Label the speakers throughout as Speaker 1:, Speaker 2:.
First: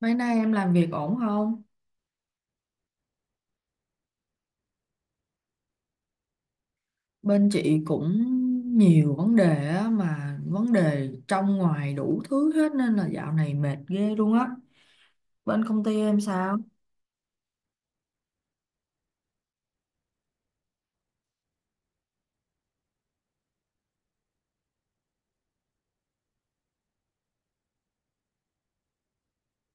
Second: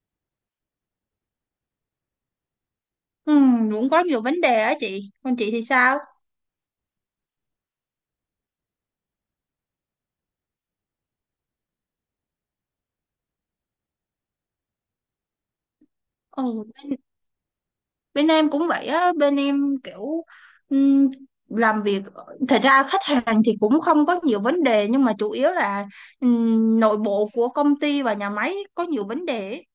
Speaker 1: Mấy nay em làm việc ổn không?
Speaker 2: Ừ, cũng có nhiều vấn đề á chị. Còn chị thì sao?
Speaker 1: Bên chị cũng nhiều vấn đề á, mà vấn đề trong ngoài đủ thứ hết nên là dạo này mệt ghê luôn á. Bên công ty em sao?
Speaker 2: ừ, bên, bên em cũng vậy á. Bên em kiểu ừm, làm việc, thật ra khách hàng thì cũng không có nhiều vấn đề, nhưng mà chủ yếu là nội bộ của công ty và nhà máy có nhiều vấn đề ấy.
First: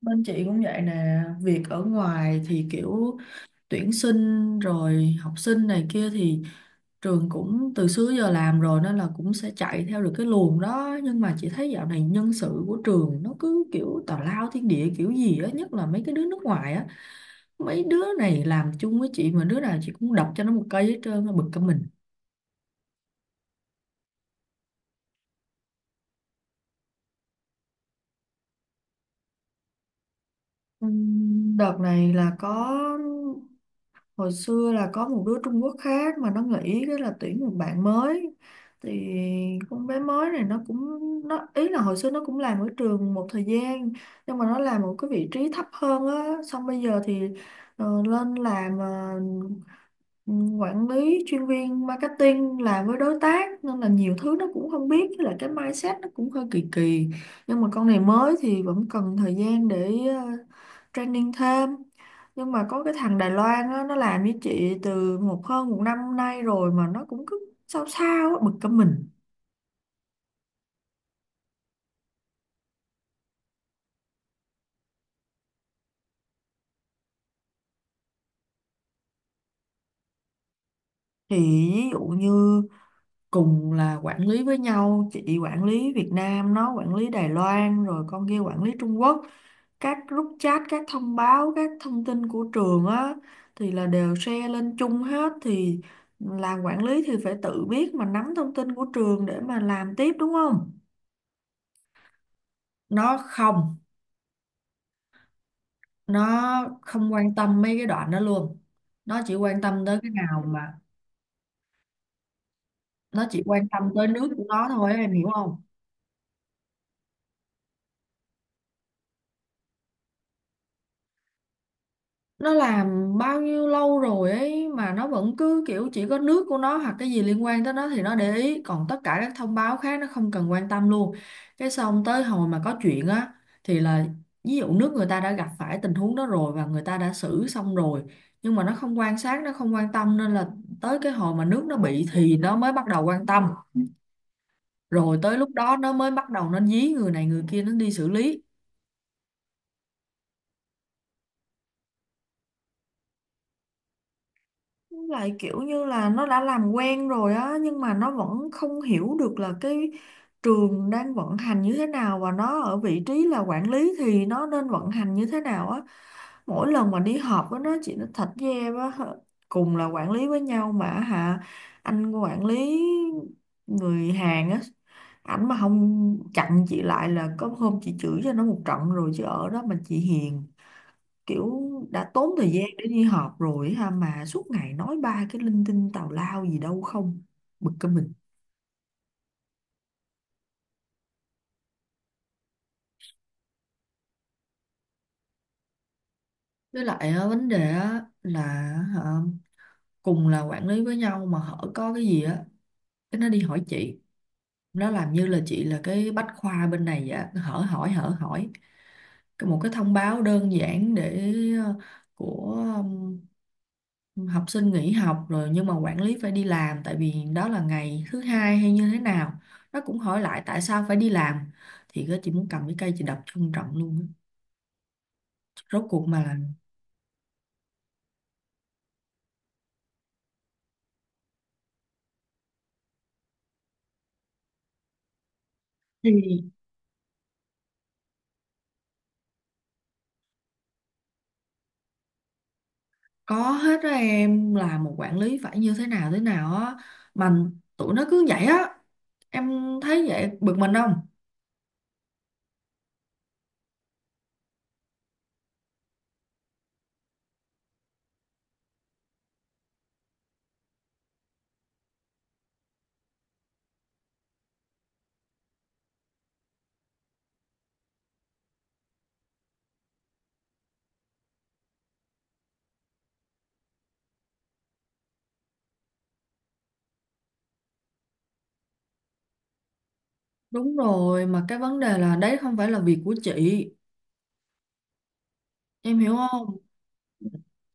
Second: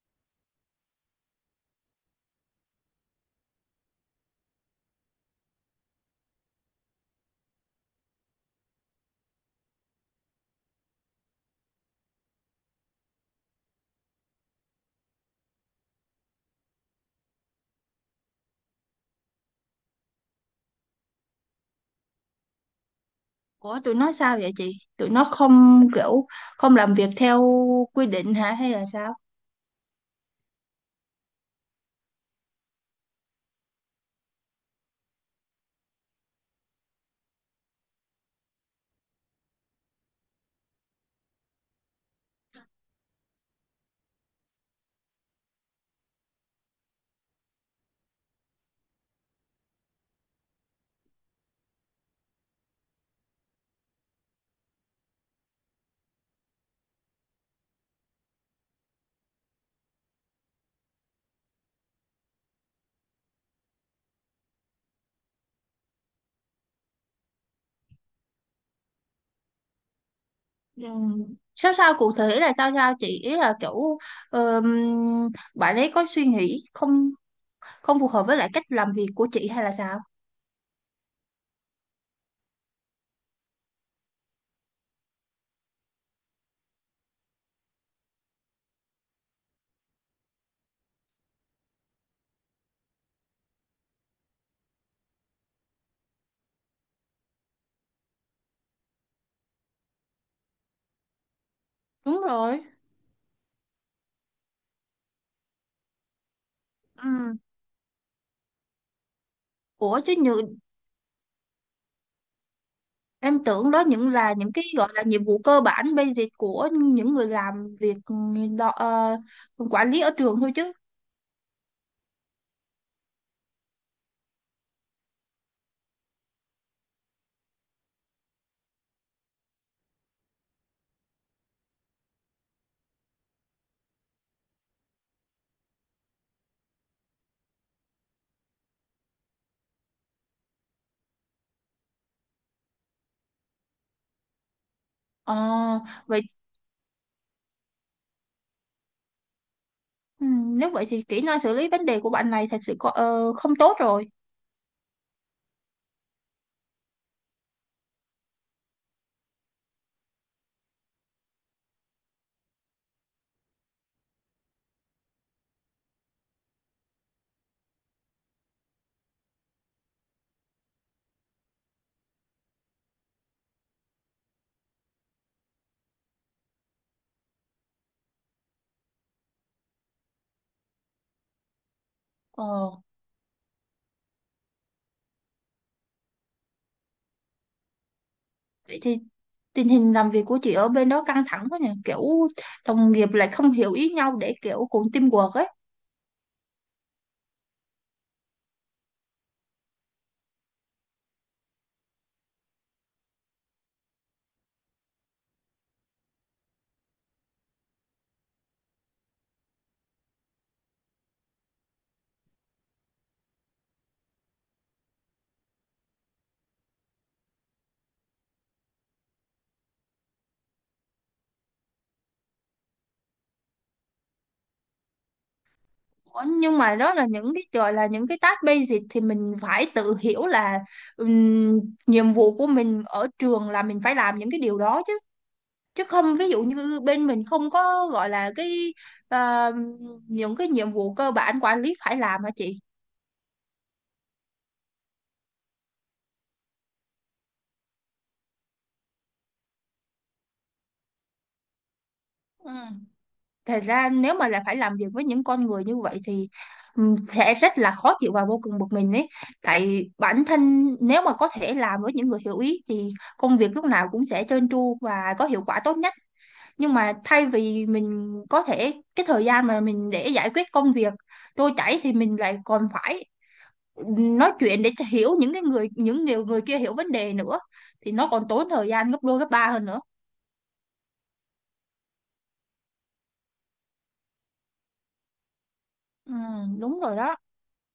Speaker 1: Bên chị cũng vậy nè, việc ở ngoài thì kiểu tuyển sinh rồi học sinh này kia thì trường cũng từ xưa giờ làm rồi nên là cũng sẽ chạy theo được cái luồng đó, nhưng mà chị thấy dạo này nhân sự của trường nó cứ kiểu tào lao thiên địa kiểu gì á, nhất là mấy cái đứa nước ngoài á. Mấy đứa này làm chung với chị mà đứa nào chị cũng đập cho nó một cây hết trơn, nó bực cả mình.
Speaker 2: Ủa tụi nó sao vậy chị? Tụi nó không kiểu không làm việc theo quy định hả hay là sao?
Speaker 1: Đợt này là có, hồi xưa là có một đứa Trung Quốc khác mà nó nghĩ cái là tuyển một bạn mới. Thì con bé mới này nó ý là hồi xưa nó cũng làm ở trường một thời gian, nhưng mà nó làm một cái vị trí thấp hơn á, xong bây giờ thì lên làm ừ, quản lý chuyên viên marketing làm với đối tác, nên là nhiều thứ nó cũng không biết, với lại cái mindset nó cũng hơi kỳ kỳ. Nhưng mà con này mới thì vẫn cần thời gian để training thêm. Nhưng mà có cái thằng Đài Loan á, nó làm với chị từ hơn một năm nay rồi mà nó cũng cứ sao sao á, bực cả mình.
Speaker 2: Ừm, Sao sao cụ thể là sao sao chị? Ý là kiểu ờm, bạn ấy có suy nghĩ không không phù hợp với lại cách làm việc của chị hay là sao?
Speaker 1: Thì ví dụ như cùng là quản lý với nhau, chị quản lý Việt Nam, nó quản lý Đài Loan, rồi con kia quản lý Trung Quốc. Các group chat, các thông báo, các thông tin của trường á thì là đều share lên chung hết. Thì làm quản lý thì phải tự biết mà nắm thông tin của trường để mà làm tiếp, đúng không?
Speaker 2: Đúng rồi.
Speaker 1: Nó không nó không quan
Speaker 2: Ừ.
Speaker 1: tâm mấy cái đoạn đó luôn. nó chỉ quan tâm tới
Speaker 2: Ủa
Speaker 1: cái
Speaker 2: chứ như
Speaker 1: nào mà nó chỉ
Speaker 2: em
Speaker 1: quan
Speaker 2: tưởng đó
Speaker 1: tâm tới
Speaker 2: những
Speaker 1: nước
Speaker 2: là
Speaker 1: của
Speaker 2: những cái
Speaker 1: nó
Speaker 2: gọi
Speaker 1: thôi,
Speaker 2: là
Speaker 1: em
Speaker 2: nhiệm
Speaker 1: hiểu
Speaker 2: vụ
Speaker 1: không?
Speaker 2: cơ bản basic của những người làm việc đo, ờ, quản lý ở trường thôi chứ.
Speaker 1: Nó làm bao nhiêu lâu rồi ấy mà nó vẫn cứ kiểu chỉ có nước của nó hoặc cái gì liên quan tới nó thì nó để ý, còn tất cả các thông báo khác nó không cần quan tâm luôn. Cái xong tới hồi mà có chuyện á, thì là ví dụ nước người ta đã gặp phải tình huống đó rồi và người ta đã xử xong rồi, nhưng mà nó không quan sát, nó không quan tâm, nên là tới cái hồi mà nước nó bị thì nó mới bắt đầu quan tâm, rồi
Speaker 2: ờ
Speaker 1: tới lúc đó nó mới
Speaker 2: vậy
Speaker 1: bắt đầu nó dí người này người kia nó đi xử lý.
Speaker 2: ừ, nếu vậy thì kỹ năng xử lý vấn đề của bạn này thật sự có, không tốt rồi.
Speaker 1: Lại kiểu như là nó đã làm quen rồi á, nhưng mà nó vẫn không hiểu được là cái trường đang vận hành như thế nào và nó ở vị trí là quản lý thì nó nên vận hành như thế nào á. Mỗi lần mà đi họp với nó, chị nó thật với em á, cùng là quản lý với nhau mà hả, anh quản lý người Hàn á, ảnh mà không chặn chị lại là có hôm chị chửi cho nó một trận rồi, chứ ở đó mà chị hiền. Kiểu đã tốn thời gian
Speaker 2: ờ
Speaker 1: để đi họp rồi ha, mà suốt ngày nói ba cái linh tinh tào lao gì đâu không, bực cái mình.
Speaker 2: vậy thì tình hình làm việc của chị ở bên đó căng thẳng quá nhỉ, kiểu đồng nghiệp lại không hiểu ý nhau để kiểu cùng teamwork ấy.
Speaker 1: Với lại á, vấn đề á là hả, cùng là quản lý với nhau mà hở có cái gì á, cái nó đi hỏi chị. Nó làm như là chị là cái bách khoa bên này vậy á, cứ hở hỏi hở hỏi. Một cái thông báo đơn giản để ờ, của học sinh nghỉ học rồi, nhưng mà quản lý phải đi làm tại vì đó là ngày thứ hai hay như thế nào, nó cũng hỏi lại tại sao phải đi làm. Thì cái chị muốn cầm cái cây chị đập cho ông trọng luôn á. Rốt cuộc
Speaker 2: Ủa,
Speaker 1: mà là,
Speaker 2: nhưng mà đó là những cái gọi là những cái task basic thì mình phải tự hiểu là ừm, nhiệm vụ của mình ở trường là mình phải làm những cái điều đó chứ. Chứ không, ví dụ
Speaker 1: thì
Speaker 2: như bên mình không có gọi là cái ờ, những cái nhiệm vụ cơ bản quản lý phải làm hả chị?
Speaker 1: có hết đó em, là một quản lý phải như thế nào á, mà tụi nó cứ vậy á. Em thấy vậy bực mình không?
Speaker 2: Ừ. Thật ra nếu mà là phải làm việc với những con người như vậy thì sẽ rất là khó chịu và vô cùng bực mình ấy. Tại bản thân nếu mà có thể làm với những người hiểu ý thì công việc lúc nào cũng sẽ trơn tru và có hiệu quả tốt nhất. Nhưng mà thay vì mình có thể cái thời gian mà mình để giải quyết công việc trôi chảy thì mình lại còn phải nói chuyện để cho hiểu những cái người những nhiều người kia hiểu vấn đề nữa, thì nó còn tốn thời gian gấp đôi gấp ba hơn nữa.
Speaker 1: Đúng rồi, mà cái vấn đề là đấy không phải là việc của chị, em
Speaker 2: Ừ,
Speaker 1: hiểu không?
Speaker 2: đúng rồi đó.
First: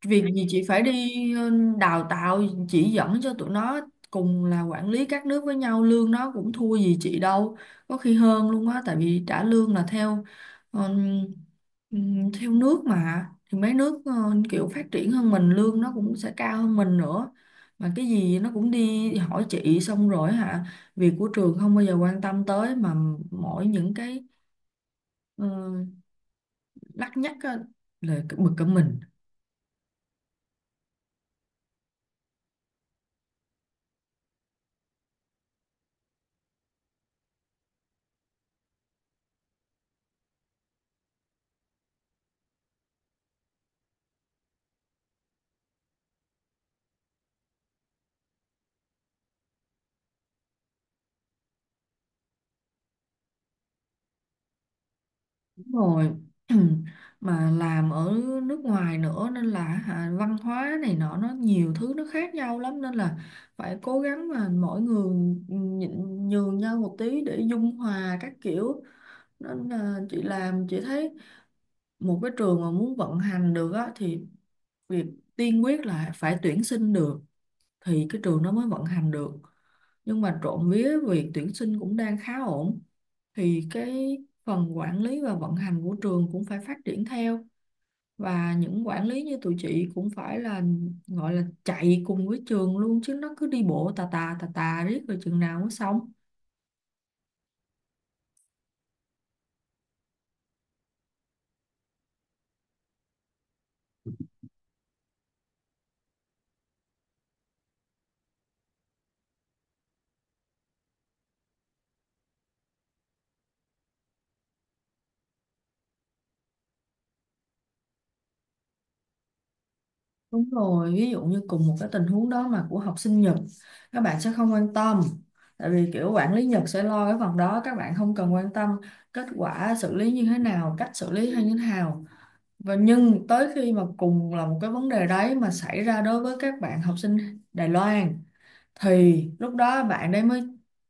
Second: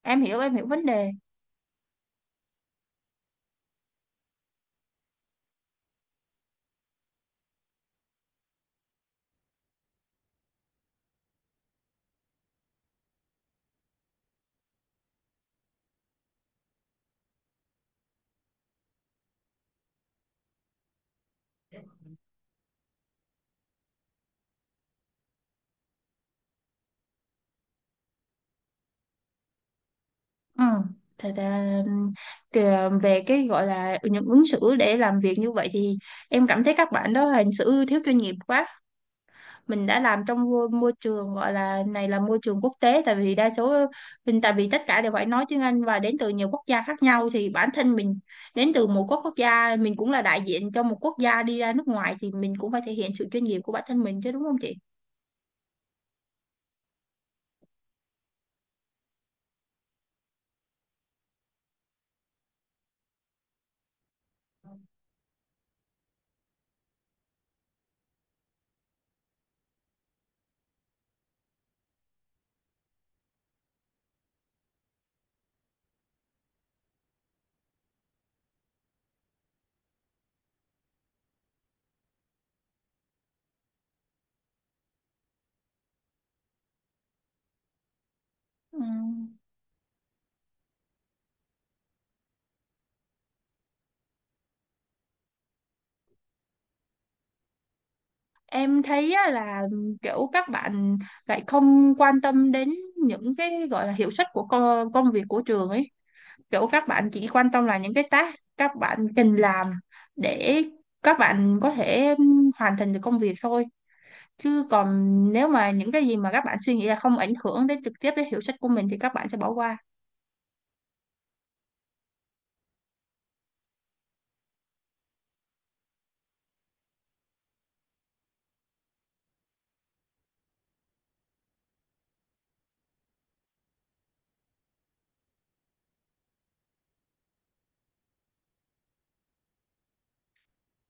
Speaker 2: Em
Speaker 1: Việc
Speaker 2: hiểu,
Speaker 1: gì
Speaker 2: em
Speaker 1: chị
Speaker 2: hiểu
Speaker 1: phải
Speaker 2: vấn đề.
Speaker 1: đi đào tạo, chỉ dẫn cho tụi nó. Cùng là quản lý các nước với nhau, lương nó cũng thua gì chị đâu, có khi hơn luôn á, tại vì trả lương là theo ờm, theo nước mà, thì mấy nước kiểu phát triển hơn mình, lương nó cũng sẽ cao hơn mình nữa. Mà cái gì nó cũng đi hỏi chị xong rồi hả, việc của trường không bao giờ quan tâm tới, mà mỗi những cái Ờ, đắt nhất á, là cái bực cả mình.
Speaker 2: Ừ. Thật ra kìa, về cái gọi là những ứng xử để làm việc như vậy thì em cảm thấy các bạn đó hành xử thiếu chuyên nghiệp quá. Mình đã làm trong môi môi trường gọi là này là môi trường quốc tế, tại vì đa số mình, tại vì tất cả đều phải nói tiếng Anh và đến từ nhiều quốc gia khác nhau, thì bản thân mình đến từ một quốc quốc gia, mình cũng là đại diện cho một quốc gia đi ra nước ngoài thì mình cũng phải thể hiện sự chuyên nghiệp của bản thân mình chứ, đúng không chị?
Speaker 1: Đúng rồi. Mà làm ở nước ngoài nữa nên là hả, văn hóa này nọ nó nhiều thứ nó khác nhau lắm, nên là phải cố gắng mà mỗi người nhịn nhường nhau một tí để dung hòa các kiểu. Nên là chị làm chị thấy một cái trường mà muốn vận hành được á, thì việc tiên quyết là phải tuyển sinh được, thì cái trường nó mới vận hành được. Nhưng mà trộm vía việc tuyển sinh cũng đang khá ổn, thì cái phần quản lý và vận hành của trường cũng phải phát triển theo, và những quản lý như
Speaker 2: Ừm.
Speaker 1: tụi chị cũng phải là gọi là chạy cùng với trường luôn, chứ nó cứ đi bộ tà tà tà tà riết rồi chừng nào mới xong.
Speaker 2: Em thấy á là kiểu các bạn lại không quan tâm đến những cái gọi là hiệu suất của công việc của trường ấy. Kiểu các bạn chỉ quan tâm là những cái task các bạn cần làm để các bạn có thể hoàn thành được công việc thôi. Chứ còn nếu mà những cái gì mà các bạn suy nghĩ là không ảnh hưởng đến trực tiếp đến hiệu suất của mình thì các bạn sẽ bỏ qua.
Speaker 1: Đúng rồi, ví dụ như cùng một cái tình huống đó mà của học sinh Nhật, các bạn sẽ không quan tâm, tại vì kiểu quản lý Nhật sẽ lo cái phần đó, các bạn không cần quan tâm kết quả xử lý như thế nào, cách xử lý hay như thế nào. Và nhưng tới khi mà cùng là một cái vấn đề đấy mà xảy ra đối với các bạn học sinh Đài Loan, thì lúc đó bạn đấy mới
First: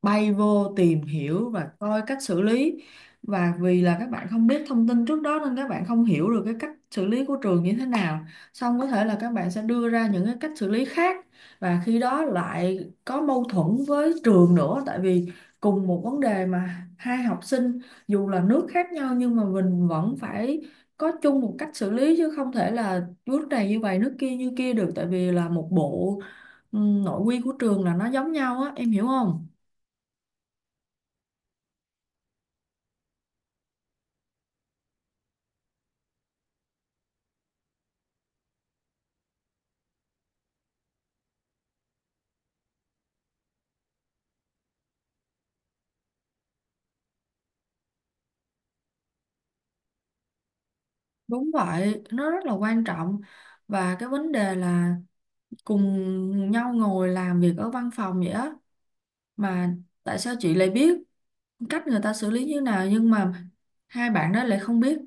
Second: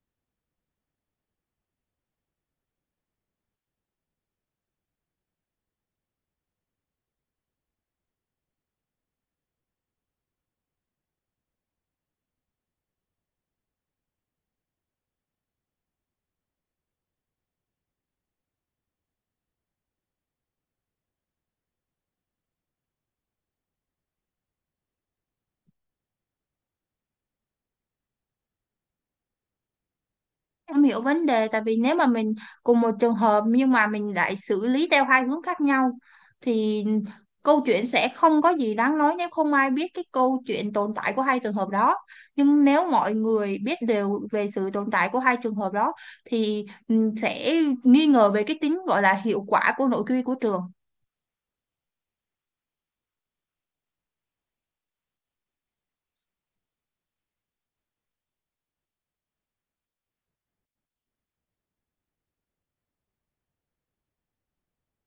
Speaker 1: bay vô tìm hiểu và coi cách xử lý. Và vì là các bạn không biết thông tin trước đó nên các bạn không hiểu được cái cách xử lý của trường như thế nào, xong có thể là các bạn sẽ đưa ra những cái cách xử lý khác, và khi đó lại có mâu thuẫn với trường nữa. Tại vì cùng một vấn đề mà hai học sinh dù là nước khác nhau nhưng mà mình vẫn phải có chung một cách xử lý, chứ không thể là nước này như vậy nước kia như kia được, tại vì là một bộ ừ, nội quy của trường là nó giống nhau á, em hiểu không?
Speaker 2: Em hiểu vấn đề, tại vì nếu mà mình cùng một trường hợp nhưng mà mình lại xử lý theo hai hướng khác nhau thì câu chuyện sẽ không có gì đáng nói nếu không ai biết cái câu chuyện tồn tại của hai trường hợp đó. Nhưng nếu mọi người biết đều về sự tồn tại của hai trường hợp đó thì sẽ nghi ngờ về cái tính gọi là hiệu quả của nội quy của trường.
Speaker 1: Đúng vậy, nó rất là quan trọng. Và cái vấn đề là cùng nhau ngồi làm việc ở văn phòng vậy á, mà tại sao chị lại biết cách người ta xử lý như nào, nhưng mà hai bạn đó lại không biết?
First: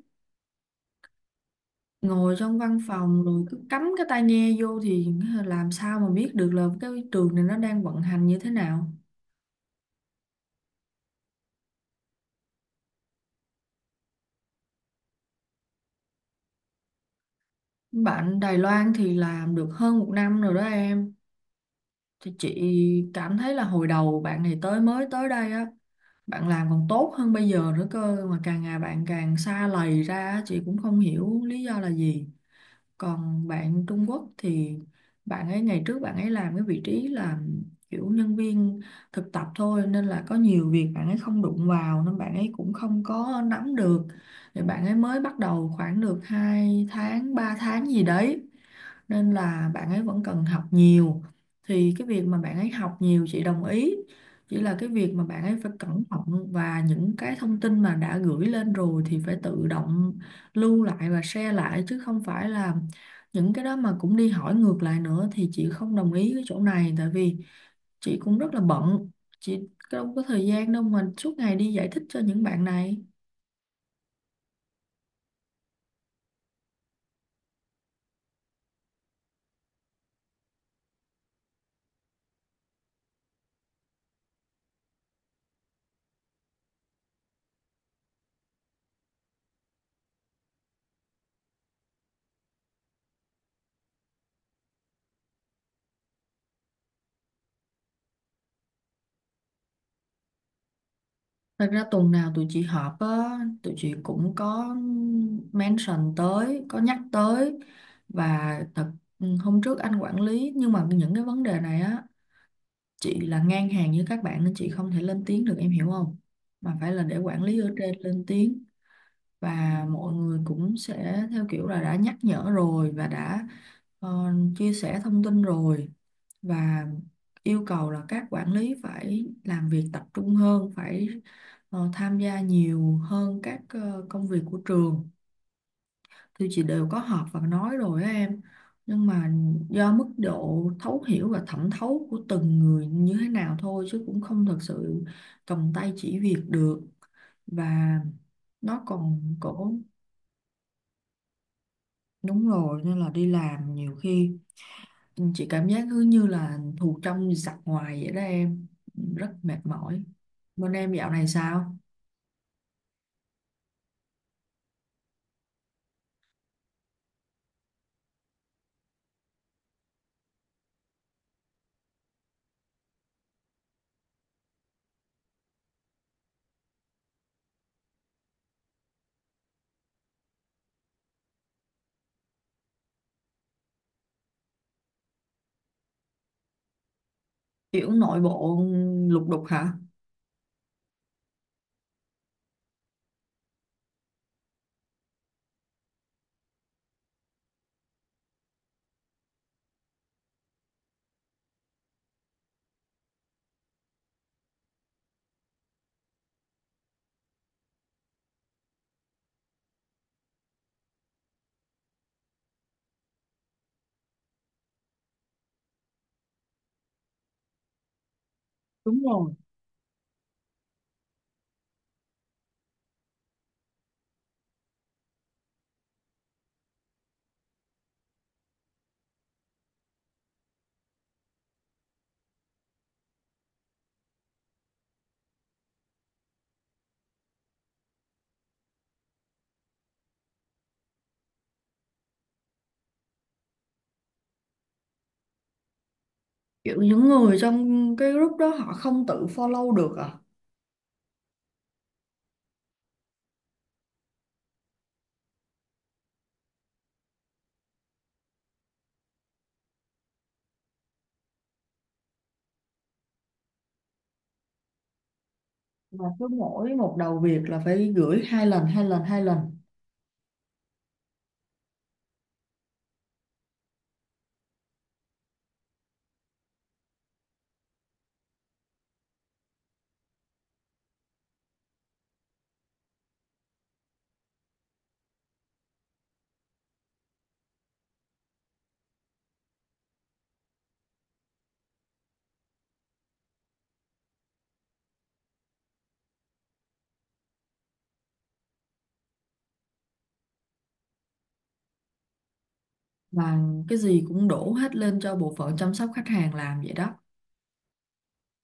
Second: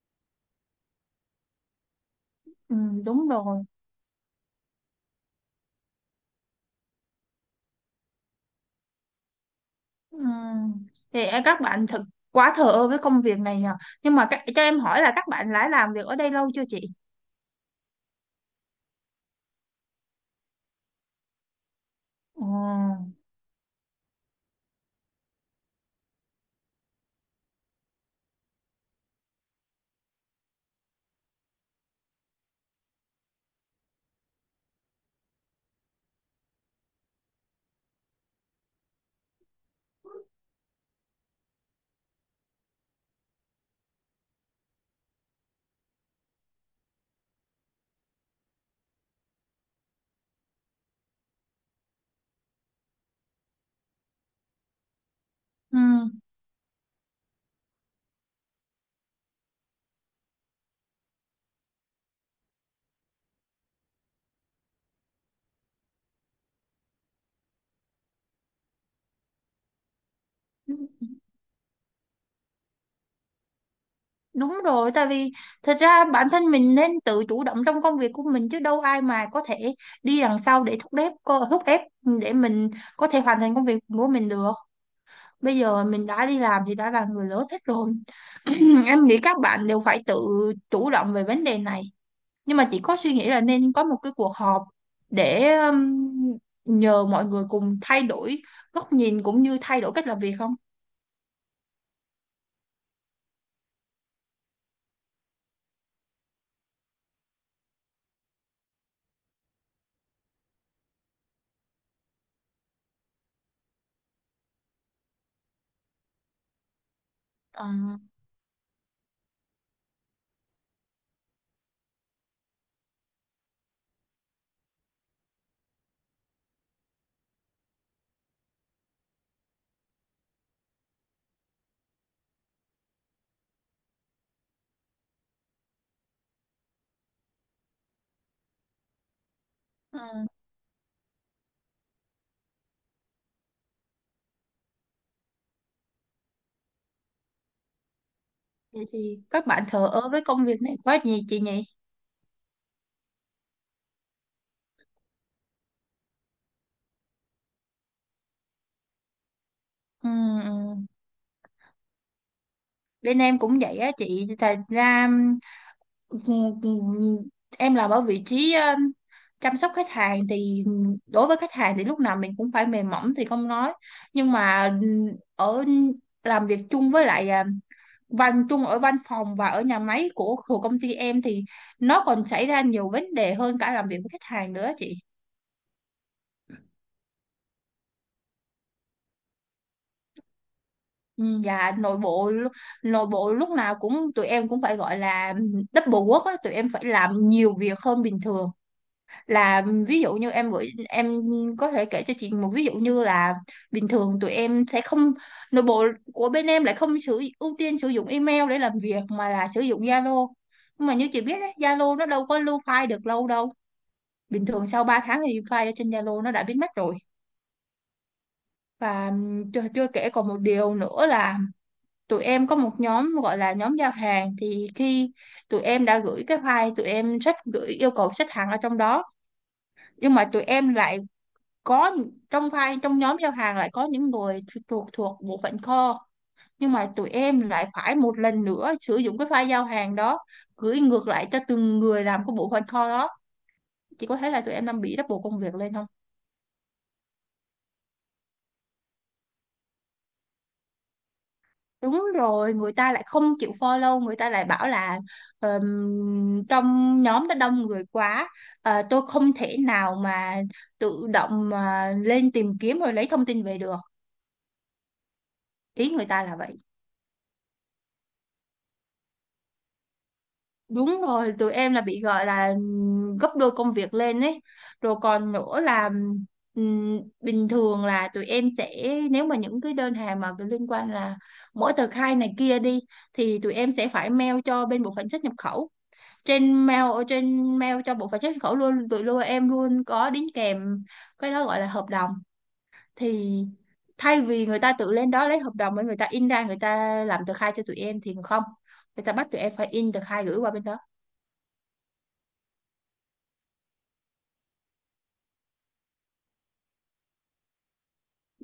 Speaker 1: Ngồi trong
Speaker 2: Ừ,
Speaker 1: văn phòng
Speaker 2: đúng
Speaker 1: rồi cứ
Speaker 2: rồi.
Speaker 1: cắm cái tai nghe vô thì làm sao mà biết được là cái trường này nó đang vận hành như thế nào.
Speaker 2: Ừ. Thì các bạn thật quá thờ ơ với công việc này nhờ. Nhưng mà các, cho em hỏi là các bạn đã làm việc ở đây lâu chưa chị?
Speaker 1: Bạn Đài Loan thì làm được hơn một năm rồi đó em. Thì
Speaker 2: Ừ.
Speaker 1: chị cảm thấy là hồi đầu bạn này mới tới đây á, bạn làm còn tốt hơn bây giờ nữa cơ, mà càng ngày bạn càng xa lầy ra á, chị cũng không hiểu lý do là gì. Còn bạn Trung Quốc thì bạn ấy ngày trước bạn ấy làm cái vị trí là kiểu nhân viên thực tập thôi, nên là có nhiều việc bạn ấy không đụng vào nên bạn ấy cũng không có nắm được. Thì bạn ấy mới bắt đầu khoảng được 2 tháng 3 tháng gì đấy, nên là bạn ấy vẫn cần học nhiều. Thì cái việc mà bạn ấy học nhiều chị đồng ý, chỉ là cái việc mà bạn ấy phải
Speaker 2: Ừ.
Speaker 1: cẩn thận và những cái thông tin mà đã gửi lên rồi thì phải tự động lưu lại và share lại, chứ không phải là những cái đó mà cũng đi hỏi ngược lại nữa, thì chị không đồng ý cái chỗ này. Tại vì chị cũng rất là bận, chị đâu có thời gian đâu mà suốt ngày đi giải thích cho những bạn này.
Speaker 2: Đúng rồi, tại vì thật ra bản thân mình nên tự chủ động trong công việc của mình chứ đâu ai mà có thể đi đằng sau để thúc ép thúc ép để mình có thể hoàn thành công việc của mình được. Bây giờ mình đã đi làm thì đã là người lớn hết rồi. Em nghĩ các bạn đều phải tự chủ động về vấn đề này. Nhưng mà chỉ có suy nghĩ là nên có một cái cuộc họp để nhờ mọi người cùng thay đổi góc nhìn cũng như thay đổi cách làm việc không?
Speaker 1: Thật ra tuần nào tụi chị họp á, tụi chị cũng có mention tới, có nhắc tới. Và hôm trước anh quản lý, nhưng mà những cái vấn đề này á, chị là ngang hàng với các bạn nên chị không thể lên tiếng được, em hiểu không? Mà phải là để quản lý
Speaker 2: Ờ,
Speaker 1: ở trên lên tiếng, và mọi người cũng sẽ theo kiểu là đã nhắc nhở rồi và đã chia sẻ thông tin rồi, và yêu cầu là các quản lý phải làm việc tập trung hơn, phải tham gia nhiều hơn các công việc của trường. Thì chị đều có họp và nói rồi á em. Nhưng mà do mức
Speaker 2: ừ.
Speaker 1: độ thấu hiểu và thẩm thấu của từng người như thế nào thôi, chứ cũng không thật sự cầm tay chỉ việc được, và nó
Speaker 2: Vậy
Speaker 1: còn
Speaker 2: thì các bạn
Speaker 1: cổ.
Speaker 2: thờ ơ với công việc này quá nhỉ chị nhỉ?
Speaker 1: Đúng rồi, nên là đi làm nhiều khi chị cảm giác cứ như là thù trong giặc ngoài vậy đó em, rất mệt mỏi.
Speaker 2: Ừ, ừ.
Speaker 1: Bên em dạo này sao?
Speaker 2: Bên em cũng vậy á chị. Thật ra ừ, ừ, em làm ở vị trí chăm sóc khách hàng thì đối với khách hàng thì lúc nào mình cũng phải mềm mỏng thì không nói. Nhưng mà ở làm việc chung với lại văn chung ở văn phòng và ở nhà máy của công ty em thì nó còn xảy ra nhiều vấn đề hơn cả làm việc với khách hàng nữa chị.
Speaker 1: Kiểu nội bộ lục đục hả?
Speaker 2: Ừ, dạ nội bộ nội bộ lúc nào cũng tụi em cũng phải gọi là double work á, tụi em phải làm nhiều việc hơn bình thường. Là ví dụ như em gửi, em có thể kể cho chị một ví dụ như là bình thường tụi em sẽ không, nội bộ của bên em lại không sử ưu tiên sử dụng email để làm việc mà là sử dụng Zalo. Nhưng mà như chị biết đấy, Zalo nó đâu có lưu file được lâu đâu. Bình thường sau 3 tháng thì file ở trên Zalo nó đã biến mất rồi.
Speaker 1: Đúng
Speaker 2: Và
Speaker 1: rồi,
Speaker 2: chưa kể còn một điều nữa là tụi em có một nhóm gọi là nhóm giao hàng, thì khi tụi em đã gửi cái file tụi em sách gửi yêu cầu xếp hàng ở trong đó, nhưng mà tụi em lại có, trong file trong nhóm giao hàng lại có những người thuộc thuộc bộ phận kho, nhưng mà tụi em lại phải một lần nữa sử dụng cái file giao hàng đó gửi ngược lại cho từng người làm cái bộ phận kho đó. Chị có thấy là tụi em đang bị double công việc lên không?
Speaker 1: kiểu những người trong cái group đó họ không tự follow được à.
Speaker 2: Đúng rồi, người ta lại không chịu follow, người ta lại bảo là ờm, trong nhóm đã đông người quá, tôi không thể nào mà tự động mà lên tìm kiếm rồi lấy thông tin về được. Ý
Speaker 1: Mà
Speaker 2: người ta
Speaker 1: cứ
Speaker 2: là vậy.
Speaker 1: mỗi một đầu việc là phải gửi 2 lần 2 lần 2 lần.
Speaker 2: Đúng rồi, tụi em là bị gọi là gấp đôi công việc lên ấy. Rồi còn nữa là bình thường là tụi em sẽ, nếu mà những cái đơn hàng mà liên quan là mỗi tờ khai này kia đi thì tụi em sẽ phải mail cho bên bộ phận xuất nhập khẩu. Trên mail, ở trên mail cho bộ phận xuất nhập khẩu luôn, tụi luôn em luôn có đính kèm cái đó gọi là hợp đồng, thì thay vì người ta tự lên đó lấy hợp đồng với người ta in ra người ta làm tờ khai cho tụi em thì không, người ta bắt tụi em phải in tờ khai gửi qua bên đó.
Speaker 1: Mà cái gì cũng đổ hết lên cho bộ phận chăm sóc khách hàng làm vậy đó.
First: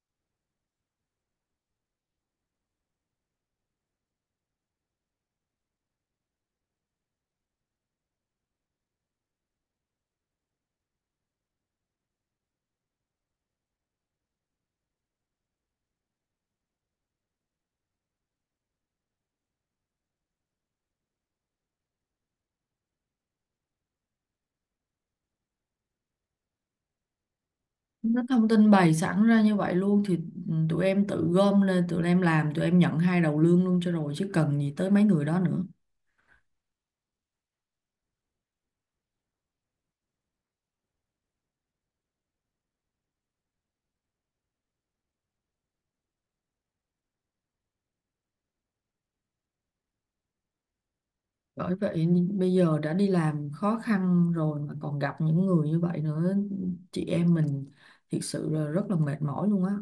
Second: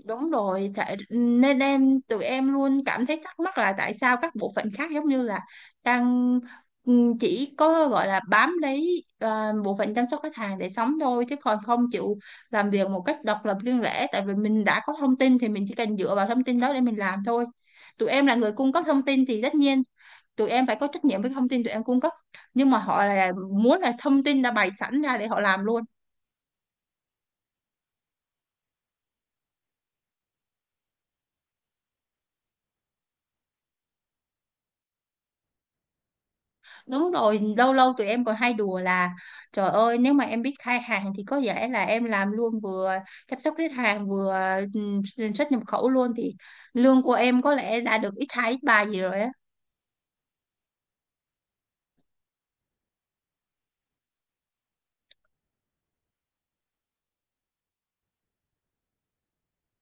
Speaker 2: Đúng rồi, tại nên em, tụi em luôn cảm thấy thắc mắc là tại sao các bộ phận khác giống như là đang chỉ có gọi là bám lấy bộ phận chăm sóc khách hàng để sống thôi chứ còn không chịu làm việc một cách độc lập riêng lẻ, tại vì mình đã có thông tin thì mình chỉ cần dựa vào thông tin đó để mình làm thôi. Tụi em là người cung cấp thông tin thì tất nhiên tụi em phải có trách nhiệm với thông tin tụi em cung cấp, nhưng mà họ là muốn là thông tin đã bày sẵn ra để họ làm luôn.
Speaker 1: Nó thông tin bày sẵn ra như vậy luôn thì tụi em tự gom lên tụi em làm, tụi em nhận hai đầu lương luôn cho rồi, chứ cần gì tới mấy người đó nữa.
Speaker 2: Đúng rồi, lâu lâu tụi em còn hay đùa là trời ơi nếu mà em biết khai hàng thì có vẻ là em làm luôn, vừa chăm sóc khách hàng vừa xuất nhập khẩu luôn, thì lương của em có lẽ đã được ít hai ít ba gì rồi á.
Speaker 1: Bởi vậy bây giờ đã đi làm khó khăn rồi mà còn gặp những người như vậy nữa, chị em mình thực sự là rất là mệt mỏi luôn á.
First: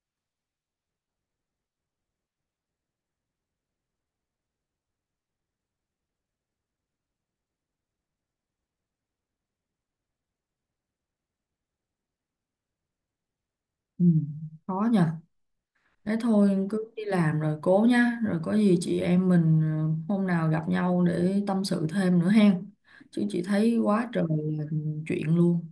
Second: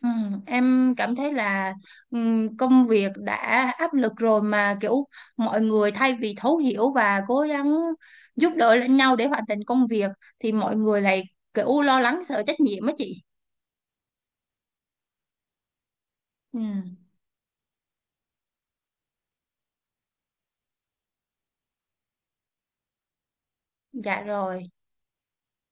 Speaker 2: Ừ, em cảm thấy là công việc đã áp lực rồi mà kiểu mọi người thay vì thấu hiểu và cố gắng giúp đỡ lẫn nhau để hoàn thành công việc thì mọi người lại kiểu lo lắng sợ trách nhiệm á chị.
Speaker 1: Ừ, khó nha. Thế
Speaker 2: Ừ,
Speaker 1: thôi cứ đi làm rồi cố nha, rồi có gì chị em mình hôm nào gặp nhau để tâm sự thêm nữa hen. Chứ chị thấy quá
Speaker 2: dạ
Speaker 1: trời
Speaker 2: rồi.
Speaker 1: là chuyện luôn.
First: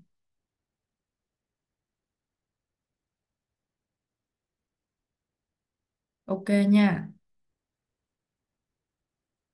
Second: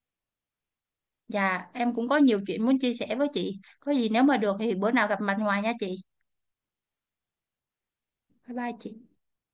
Speaker 2: Dạ, em cũng có nhiều chuyện muốn chia sẻ với chị. Có gì nếu mà được thì bữa nào gặp mặt ngoài nha chị.
Speaker 1: Ok nha.
Speaker 2: Bye bye chị.